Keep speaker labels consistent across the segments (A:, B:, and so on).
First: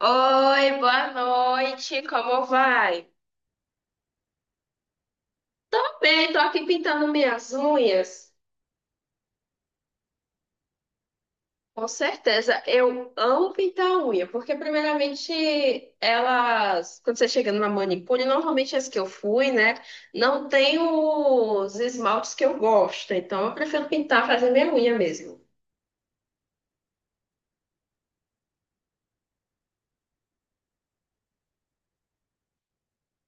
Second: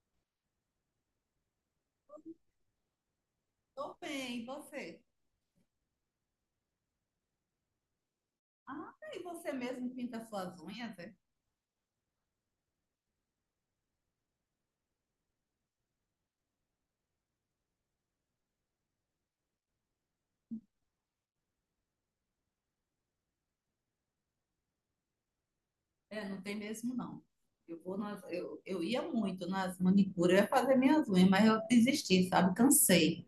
A: Oi, boa noite, como vai?
B: Tô bem, e você?
A: Tô bem, tô aqui pintando minhas unhas.
B: Ah, tá, e você mesmo pinta suas unhas, é?
A: Com certeza, eu amo pintar a unha, porque primeiramente elas, quando você chega numa manicure, normalmente as que eu fui, né, não tem os esmaltes que eu gosto, então eu prefiro pintar, fazer minha unha mesmo.
B: É, não tem mesmo, não. Eu ia muito nas manicuras, eu ia fazer minhas unhas, mas eu desisti, sabe? Cansei.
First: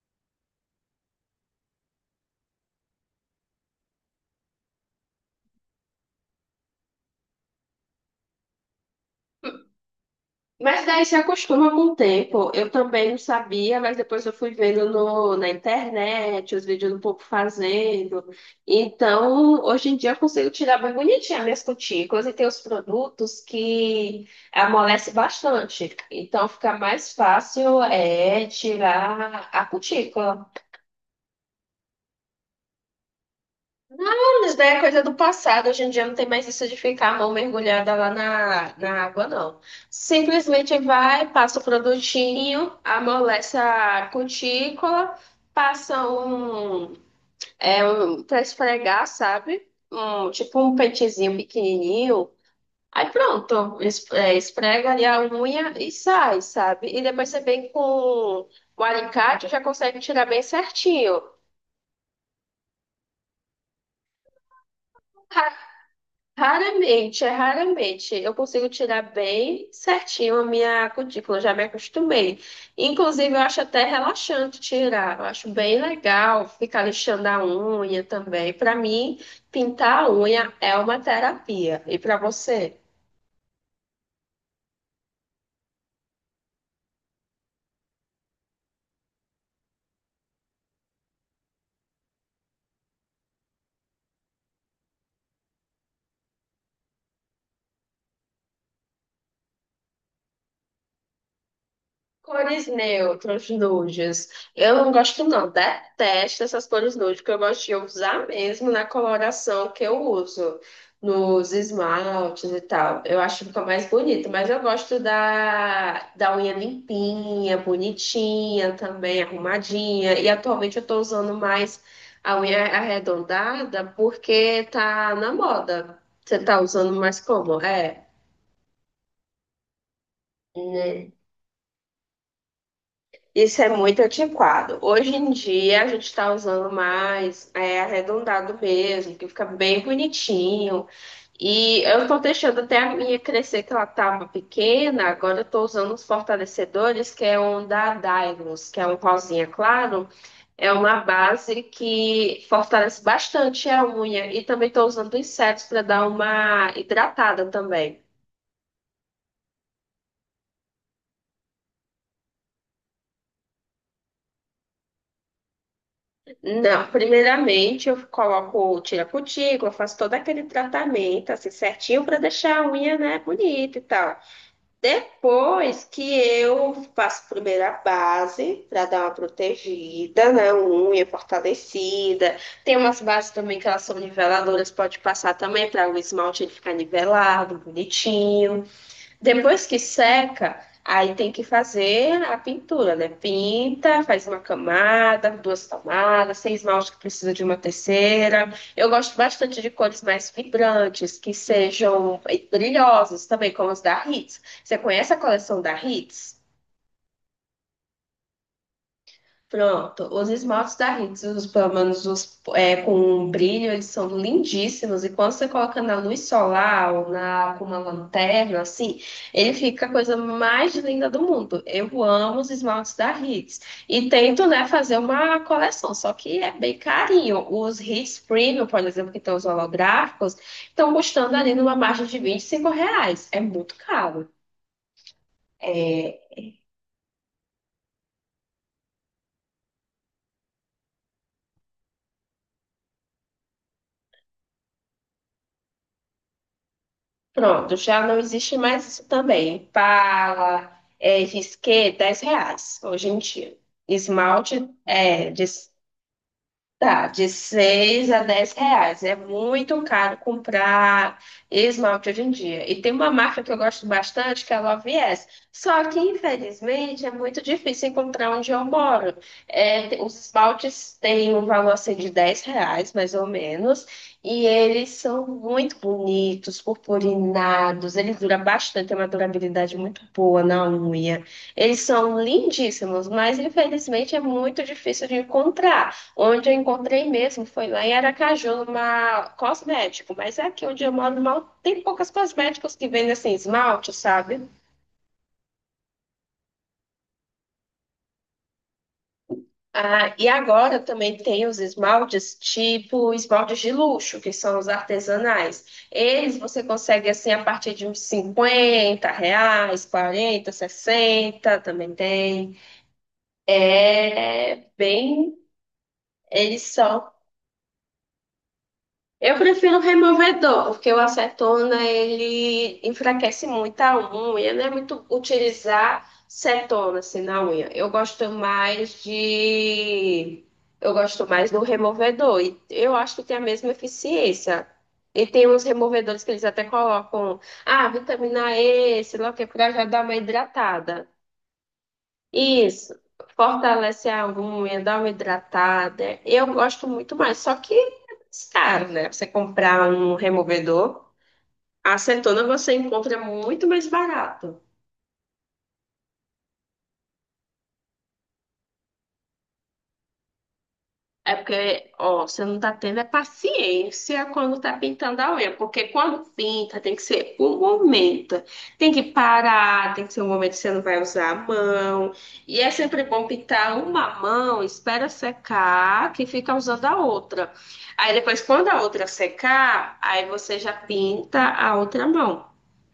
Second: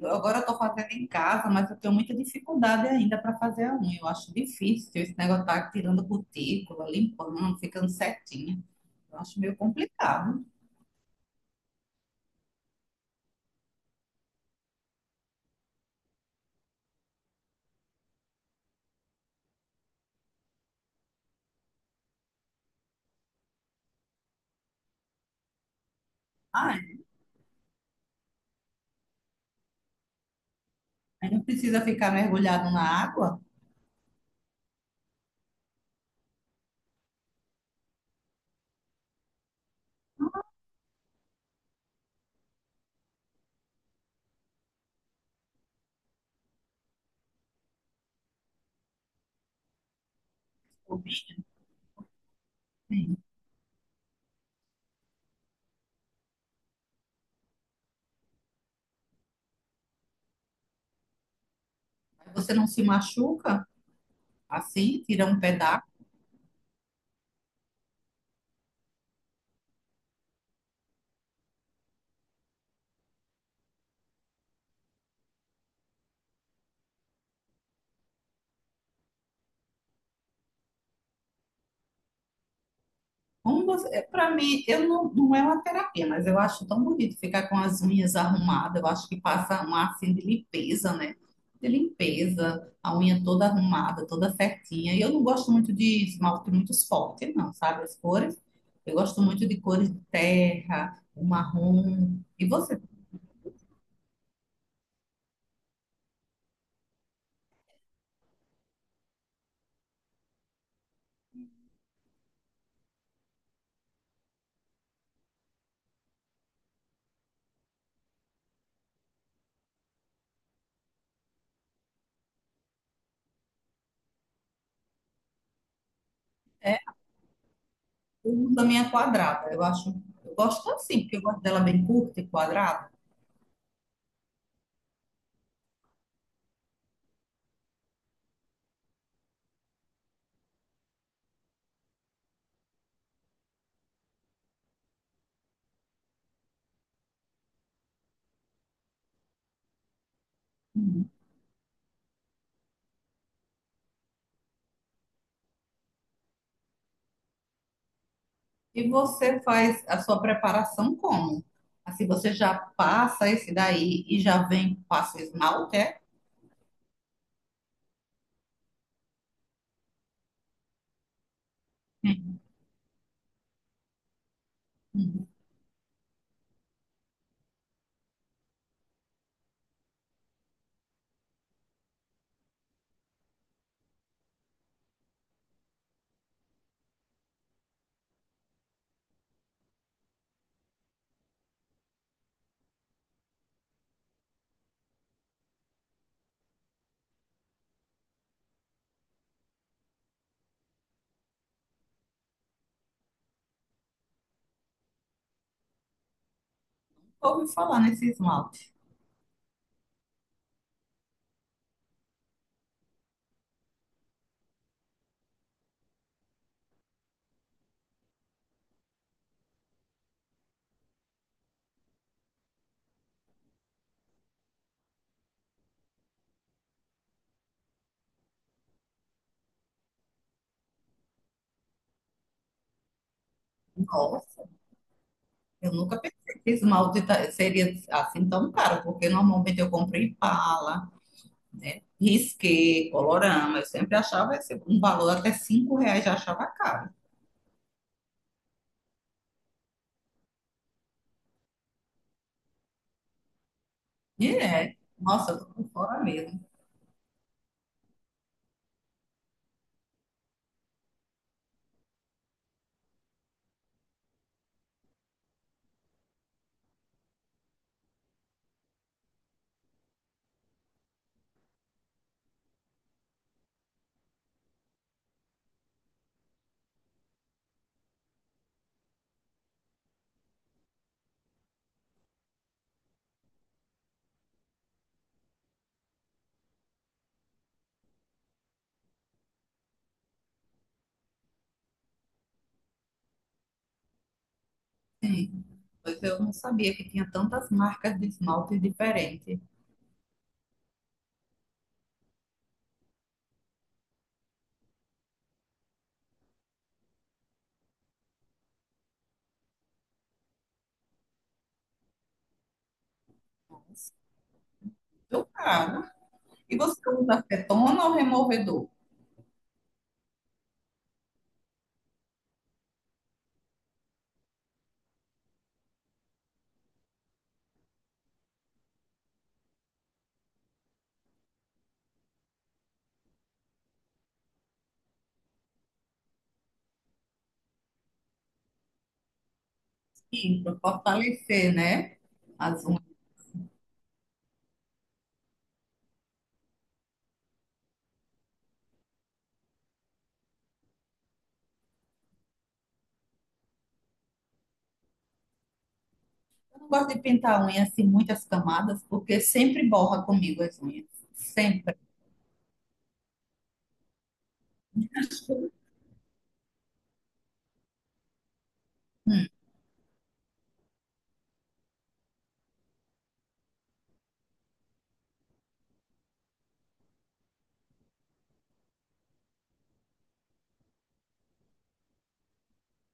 B: Agora eu tô fazendo em casa, mas eu tenho muita dificuldade ainda para fazer a unha. Eu acho difícil esse negócio tá tirando cutícula, limpando, ficando certinha. Eu acho meio complicado.
A: Mas daí se acostuma com o tempo. Eu também não sabia, mas depois eu fui vendo no, na internet, os vídeos do povo fazendo. Então, hoje em dia eu consigo tirar bem bonitinha minhas cutículas e tem os produtos que amolece bastante. Então, fica
B: Ah,
A: mais fácil é tirar a cutícula.
B: aí não precisa ficar mergulhado na água?
A: Anos, né? Coisa do passado. Hoje em dia não tem mais isso de ficar a mão mergulhada lá na água, não. Simplesmente vai, passa o produtinho, amolece a cutícula, passa um para esfregar, sabe? Um, tipo um
B: Ou bem,
A: pentezinho
B: assim.
A: pequenininho. Aí pronto, esfrega ali a unha e sai, sabe? E depois você vem com o alicate, já consegue tirar bem certinho.
B: Aí você não se machuca assim, tira um pedaço.
A: Raramente, é raramente. Eu consigo tirar bem certinho a minha cutícula, já me acostumei. Inclusive, eu acho até relaxante tirar. Eu acho bem legal ficar lixando a unha também. Para mim, pintar a unha é uma terapia. E para você?
B: Como você, para mim, eu não é uma terapia, mas eu acho tão bonito ficar com as unhas arrumadas. Eu acho que passa um ar assim de limpeza, né? De limpeza, a unha toda arrumada, toda certinha. E eu não gosto muito de esmalte muito forte, não, sabe? As cores. Eu gosto muito de cores de terra, o marrom. E
A: Cores
B: você?
A: neutras, nudes. Eu não gosto, não. Detesto essas cores nude, porque eu gosto de usar mesmo na coloração que eu uso, nos esmaltes e tal. Eu acho que fica mais bonito, mas eu gosto da, da unha limpinha, bonitinha também, arrumadinha. E atualmente eu tô usando mais a unha arredondada porque tá na moda. Você tá
B: É,
A: usando mais como? É.
B: eu uso a minha quadrada. Eu acho, eu gosto assim, porque eu gosto dela bem curta e quadrada.
A: Isso é muito antiquado. Hoje em dia a gente está usando mais arredondado mesmo, que fica bem bonitinho. E eu estou deixando até a minha crescer, que ela estava pequena. Agora eu estou usando os fortalecedores, que é um da Dylos, que é um rosinha claro. É uma base que fortalece bastante a unha. E também estou usando insetos para dar uma hidratada também.
B: E você faz a sua preparação como? Assim, você já passa esse daí e já vem, passa esmalte, é?
A: Não, primeiramente eu coloco, tiro a cutícula, faço todo aquele tratamento assim certinho para
B: Sim.
A: deixar a unha, né, bonita e tal.
B: Uhum.
A: Depois que eu faço primeiro a base para dar uma protegida, né, uma unha fortalecida. Tem umas bases também que elas são niveladoras, pode passar também para o esmalte ele ficar nivelado, bonitinho. Depois que seca, aí tem que fazer a pintura, né? Pinta, faz uma camada, duas camadas, sem esmalte que precisa de uma terceira. Eu gosto bastante de cores mais vibrantes, que sejam brilhosas também, como as da Hits. Você conhece a coleção da Hits?
B: Ouvi falar nesse esmalte.
A: Pronto, os esmaltes da Hits, os, pelo menos os com um brilho, eles são lindíssimos. E quando você coloca na luz solar ou com uma lanterna, assim, ele fica a coisa mais linda do mundo. Eu amo os esmaltes da Hits. E tento, né, fazer uma coleção, só que é bem carinho. Os Hits Premium, por exemplo, que estão os holográficos, estão custando ali numa margem de 25 reais. É muito caro.
B: Nossa, eu nunca
A: É.
B: pensei que seria assim tão caro, porque normalmente eu compro Impala, né? Risqué, Colorama, eu sempre achava esse, um valor até 5 reais já achava caro.
A: Pronto, já não existe mais isso também. Pala, risqué, 10 reais hoje em dia.
B: E
A: Esmalte
B: é,
A: é
B: nossa, eu
A: de.
B: tô por fora mesmo.
A: Tá, de 6 a 10 reais. É muito caro comprar esmalte hoje em dia. E tem uma marca que eu gosto bastante, que é a Love Yes. Só que, infelizmente, é muito difícil encontrar onde eu moro. É, os esmaltes têm um valor assim, de 10 reais, mais ou menos. E eles são muito bonitos, purpurinados. Eles duram bastante, tem uma durabilidade muito boa na unha. Eles são lindíssimos, mas, infelizmente, é muito difícil de encontrar. Onde eu encontrei mesmo foi lá em Aracaju, numa cosmético, mas é aqui onde eu moro mal tem poucas cosméticos que vendem assim esmalte, sabe?
B: Sim. Pois eu não sabia que tinha tantas marcas de esmalte diferentes.
A: Ah, e agora também tem os esmaltes tipo esmaltes de luxo, que são os artesanais. Eles você consegue assim a partir de uns 50 reais, 40, 60, também tem. É
B: Super
A: bem,
B: caro. E
A: eles
B: você
A: são.
B: usa acetona ou removedor?
A: Eu prefiro removedor, porque o acetona ele enfraquece muito a unha, não é muito utilizar cetona assim na unha. Eu gosto mais do removedor e eu acho que tem a mesma eficiência. E tem uns removedores que eles até colocam, vitamina E, sei lá o que, pra já dar uma
B: Sim, para
A: hidratada.
B: fortalecer, né? As unhas.
A: Isso, fortalece a unha, dá uma hidratada. Eu gosto muito mais, só que é mais caro, né? Você comprar um removedor, acetona você encontra muito mais barato.
B: Eu não gosto de pintar a unha assim, muitas camadas, porque sempre borra comigo as unhas.
A: É
B: Sempre.
A: porque, ó, você não tá tendo é paciência quando tá pintando a unha, porque quando pinta tem que ser um momento, tem que
B: Hum,
A: parar, tem que ser um momento que você não vai usar a mão, e é sempre bom pintar uma mão, espera secar, que fica usando a outra. Aí depois, quando a outra secar, aí você já pinta a outra mão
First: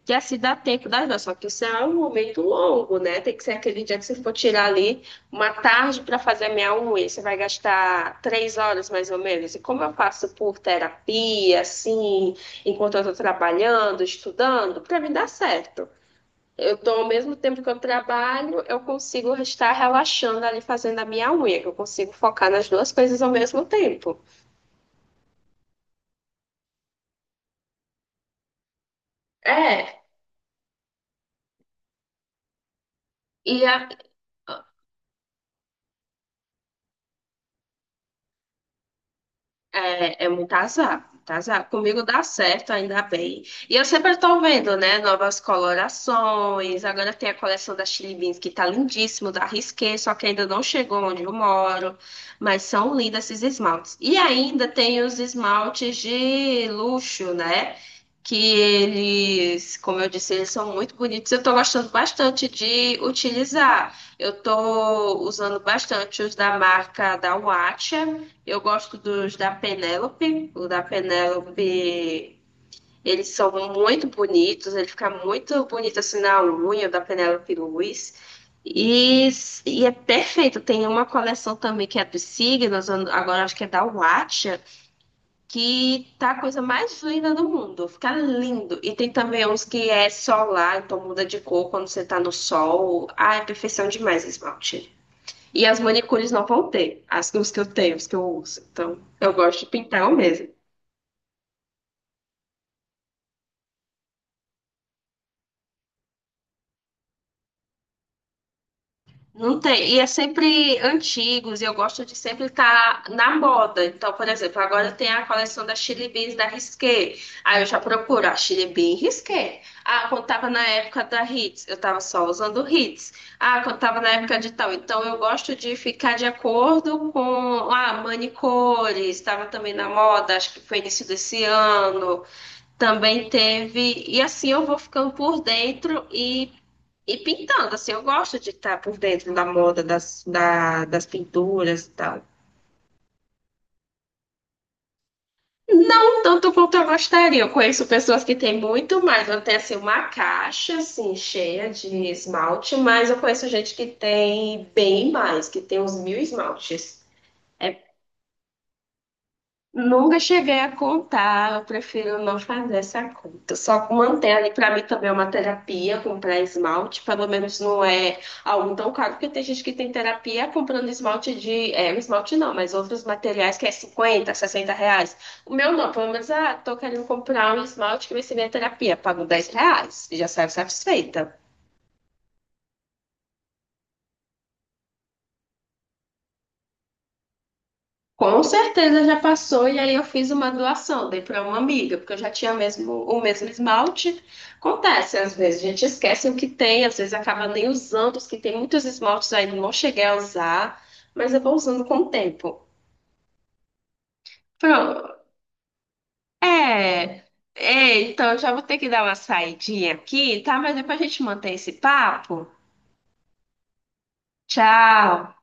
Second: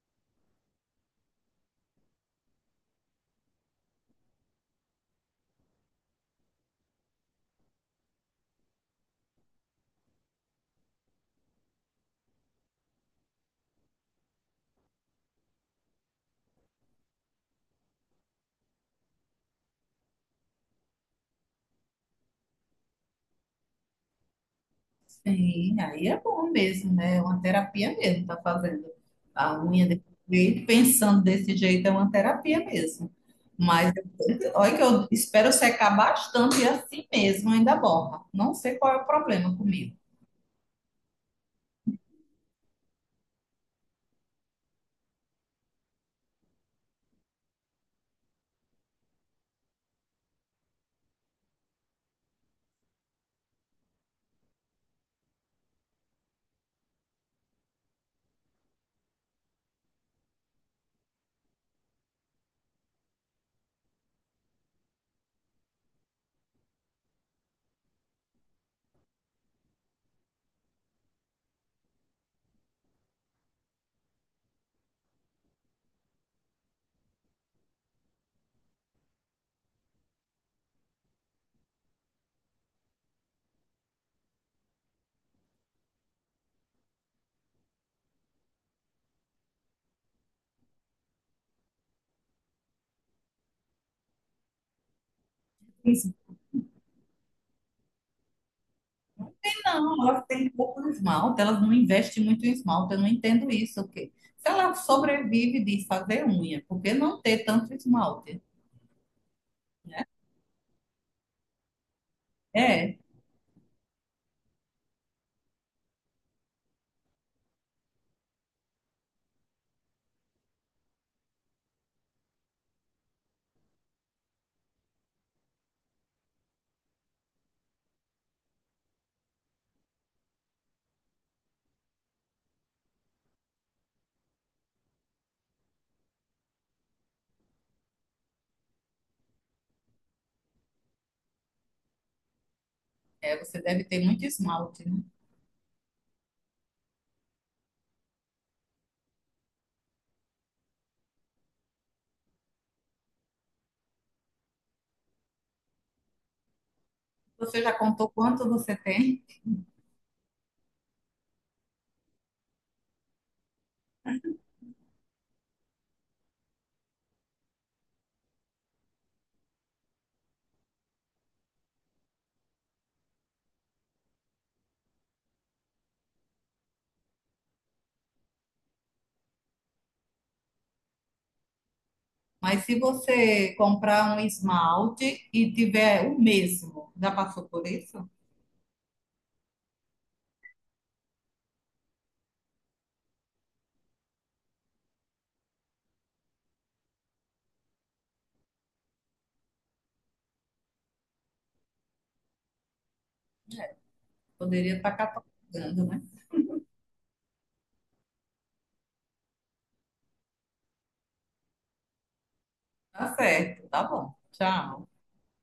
A: que assim dá tempo das duas, só que isso é um momento longo, né? Tem que ser aquele dia que você for tirar ali uma tarde para fazer a minha unha, você vai gastar 3 horas mais ou menos. E como eu passo por terapia, assim, enquanto eu estou trabalhando, estudando, para mim dá certo. Eu tô, ao mesmo tempo que eu trabalho, eu consigo estar relaxando ali fazendo a minha unha, que eu consigo focar nas duas coisas ao mesmo tempo.
B: sim, aí é bom mesmo, né? É uma terapia mesmo, tá fazendo a unha
A: É.
B: desse jeito, pensando desse jeito, é uma terapia mesmo.
A: e a-
B: Mas olha que eu espero secar bastante e assim mesmo ainda borra. Não sei qual é o problema comigo.
A: É, é muito azar, muito azar. Comigo dá certo, ainda bem. E eu sempre estou vendo, né, novas colorações. Agora tem a coleção da Chili Beans, que tá lindíssimo, da Risqué, só que ainda não chegou onde eu moro. Mas são lindos esses esmaltes. E ainda tem os esmaltes de luxo, né? Que eles, como eu disse, eles são muito bonitos. Eu estou gostando bastante de utilizar. Eu estou usando bastante os da marca da Watch. Eu gosto dos da Penélope. O da Penélope, eles são muito bonitos. Ele fica muito bonito assim na unha o da Penélope Luiz. E, e é perfeito. Tem uma coleção também que é dos signos, agora acho que é da Watcha, que tá a coisa mais linda do mundo. Fica lindo. E tem também uns que é solar, então muda de cor quando você tá no sol. Ah, é perfeição demais esse esmalte. E as manicures não vão ter, os que eu tenho, os que eu uso. Então, eu gosto de
B: Não,
A: pintar eu
B: elas
A: mesmo.
B: têm pouco esmalte, elas não investem muito em esmalte, eu não entendo isso. O quê? Se ela sobrevive de fazer unha, por que não ter tanto esmalte?
A: Não tem, e é sempre antigos, e eu gosto de sempre
B: É,
A: estar na moda. Então, por exemplo, agora tem a coleção da Chili Beans da Risqué. Aí eu já procuro a Chili Bean Risqué. Ah, quando tava na época da Hits, eu tava só usando Hits. Ah, quando tava na época de tal. Então, eu gosto de ficar de acordo com, manicores, estava também na moda, acho que foi início desse ano. Também teve. E assim eu vou ficando por dentro e pintando. Assim, eu gosto de estar por dentro da moda, das pinturas e tal.
B: você deve ter muito esmalte, né?
A: Não tanto quanto eu gostaria. Eu conheço pessoas que têm muito mais. Eu tenho assim, uma caixa assim, cheia de esmalte, mas eu conheço gente que tem bem mais, que tem uns mil esmaltes.
B: Você já contou quanto você tem,
A: Nunca cheguei a contar, eu prefiro não fazer essa conta. Só manter ali, para mim também é uma terapia, comprar esmalte, pelo menos não é algo tão caro, porque tem gente que tem terapia comprando esmalte de. É, esmalte não, mas outros materiais que é 50, 60 reais. O meu não, pelo menos, ah, tô querendo comprar um esmalte que vai ser minha terapia, pago 10 reais, e já saio satisfeita.
B: mas se você comprar um esmalte e tiver o mesmo, já passou por isso?
A: Com certeza já passou e aí eu fiz uma doação, dei para uma amiga, porque eu já tinha mesmo, o mesmo esmalte. Acontece, às vezes a gente esquece o que tem, às vezes acaba nem usando, os que tem muitos esmaltes ainda não cheguei a usar, mas eu vou usando com o tempo.
B: Poderia estar
A: Pronto.
B: catalogando, né?
A: É, é, então eu já vou ter que dar uma saidinha aqui, tá? Mas depois a gente mantém esse papo.
B: Tá certo, tá bom. Tchau.
A: Tchau.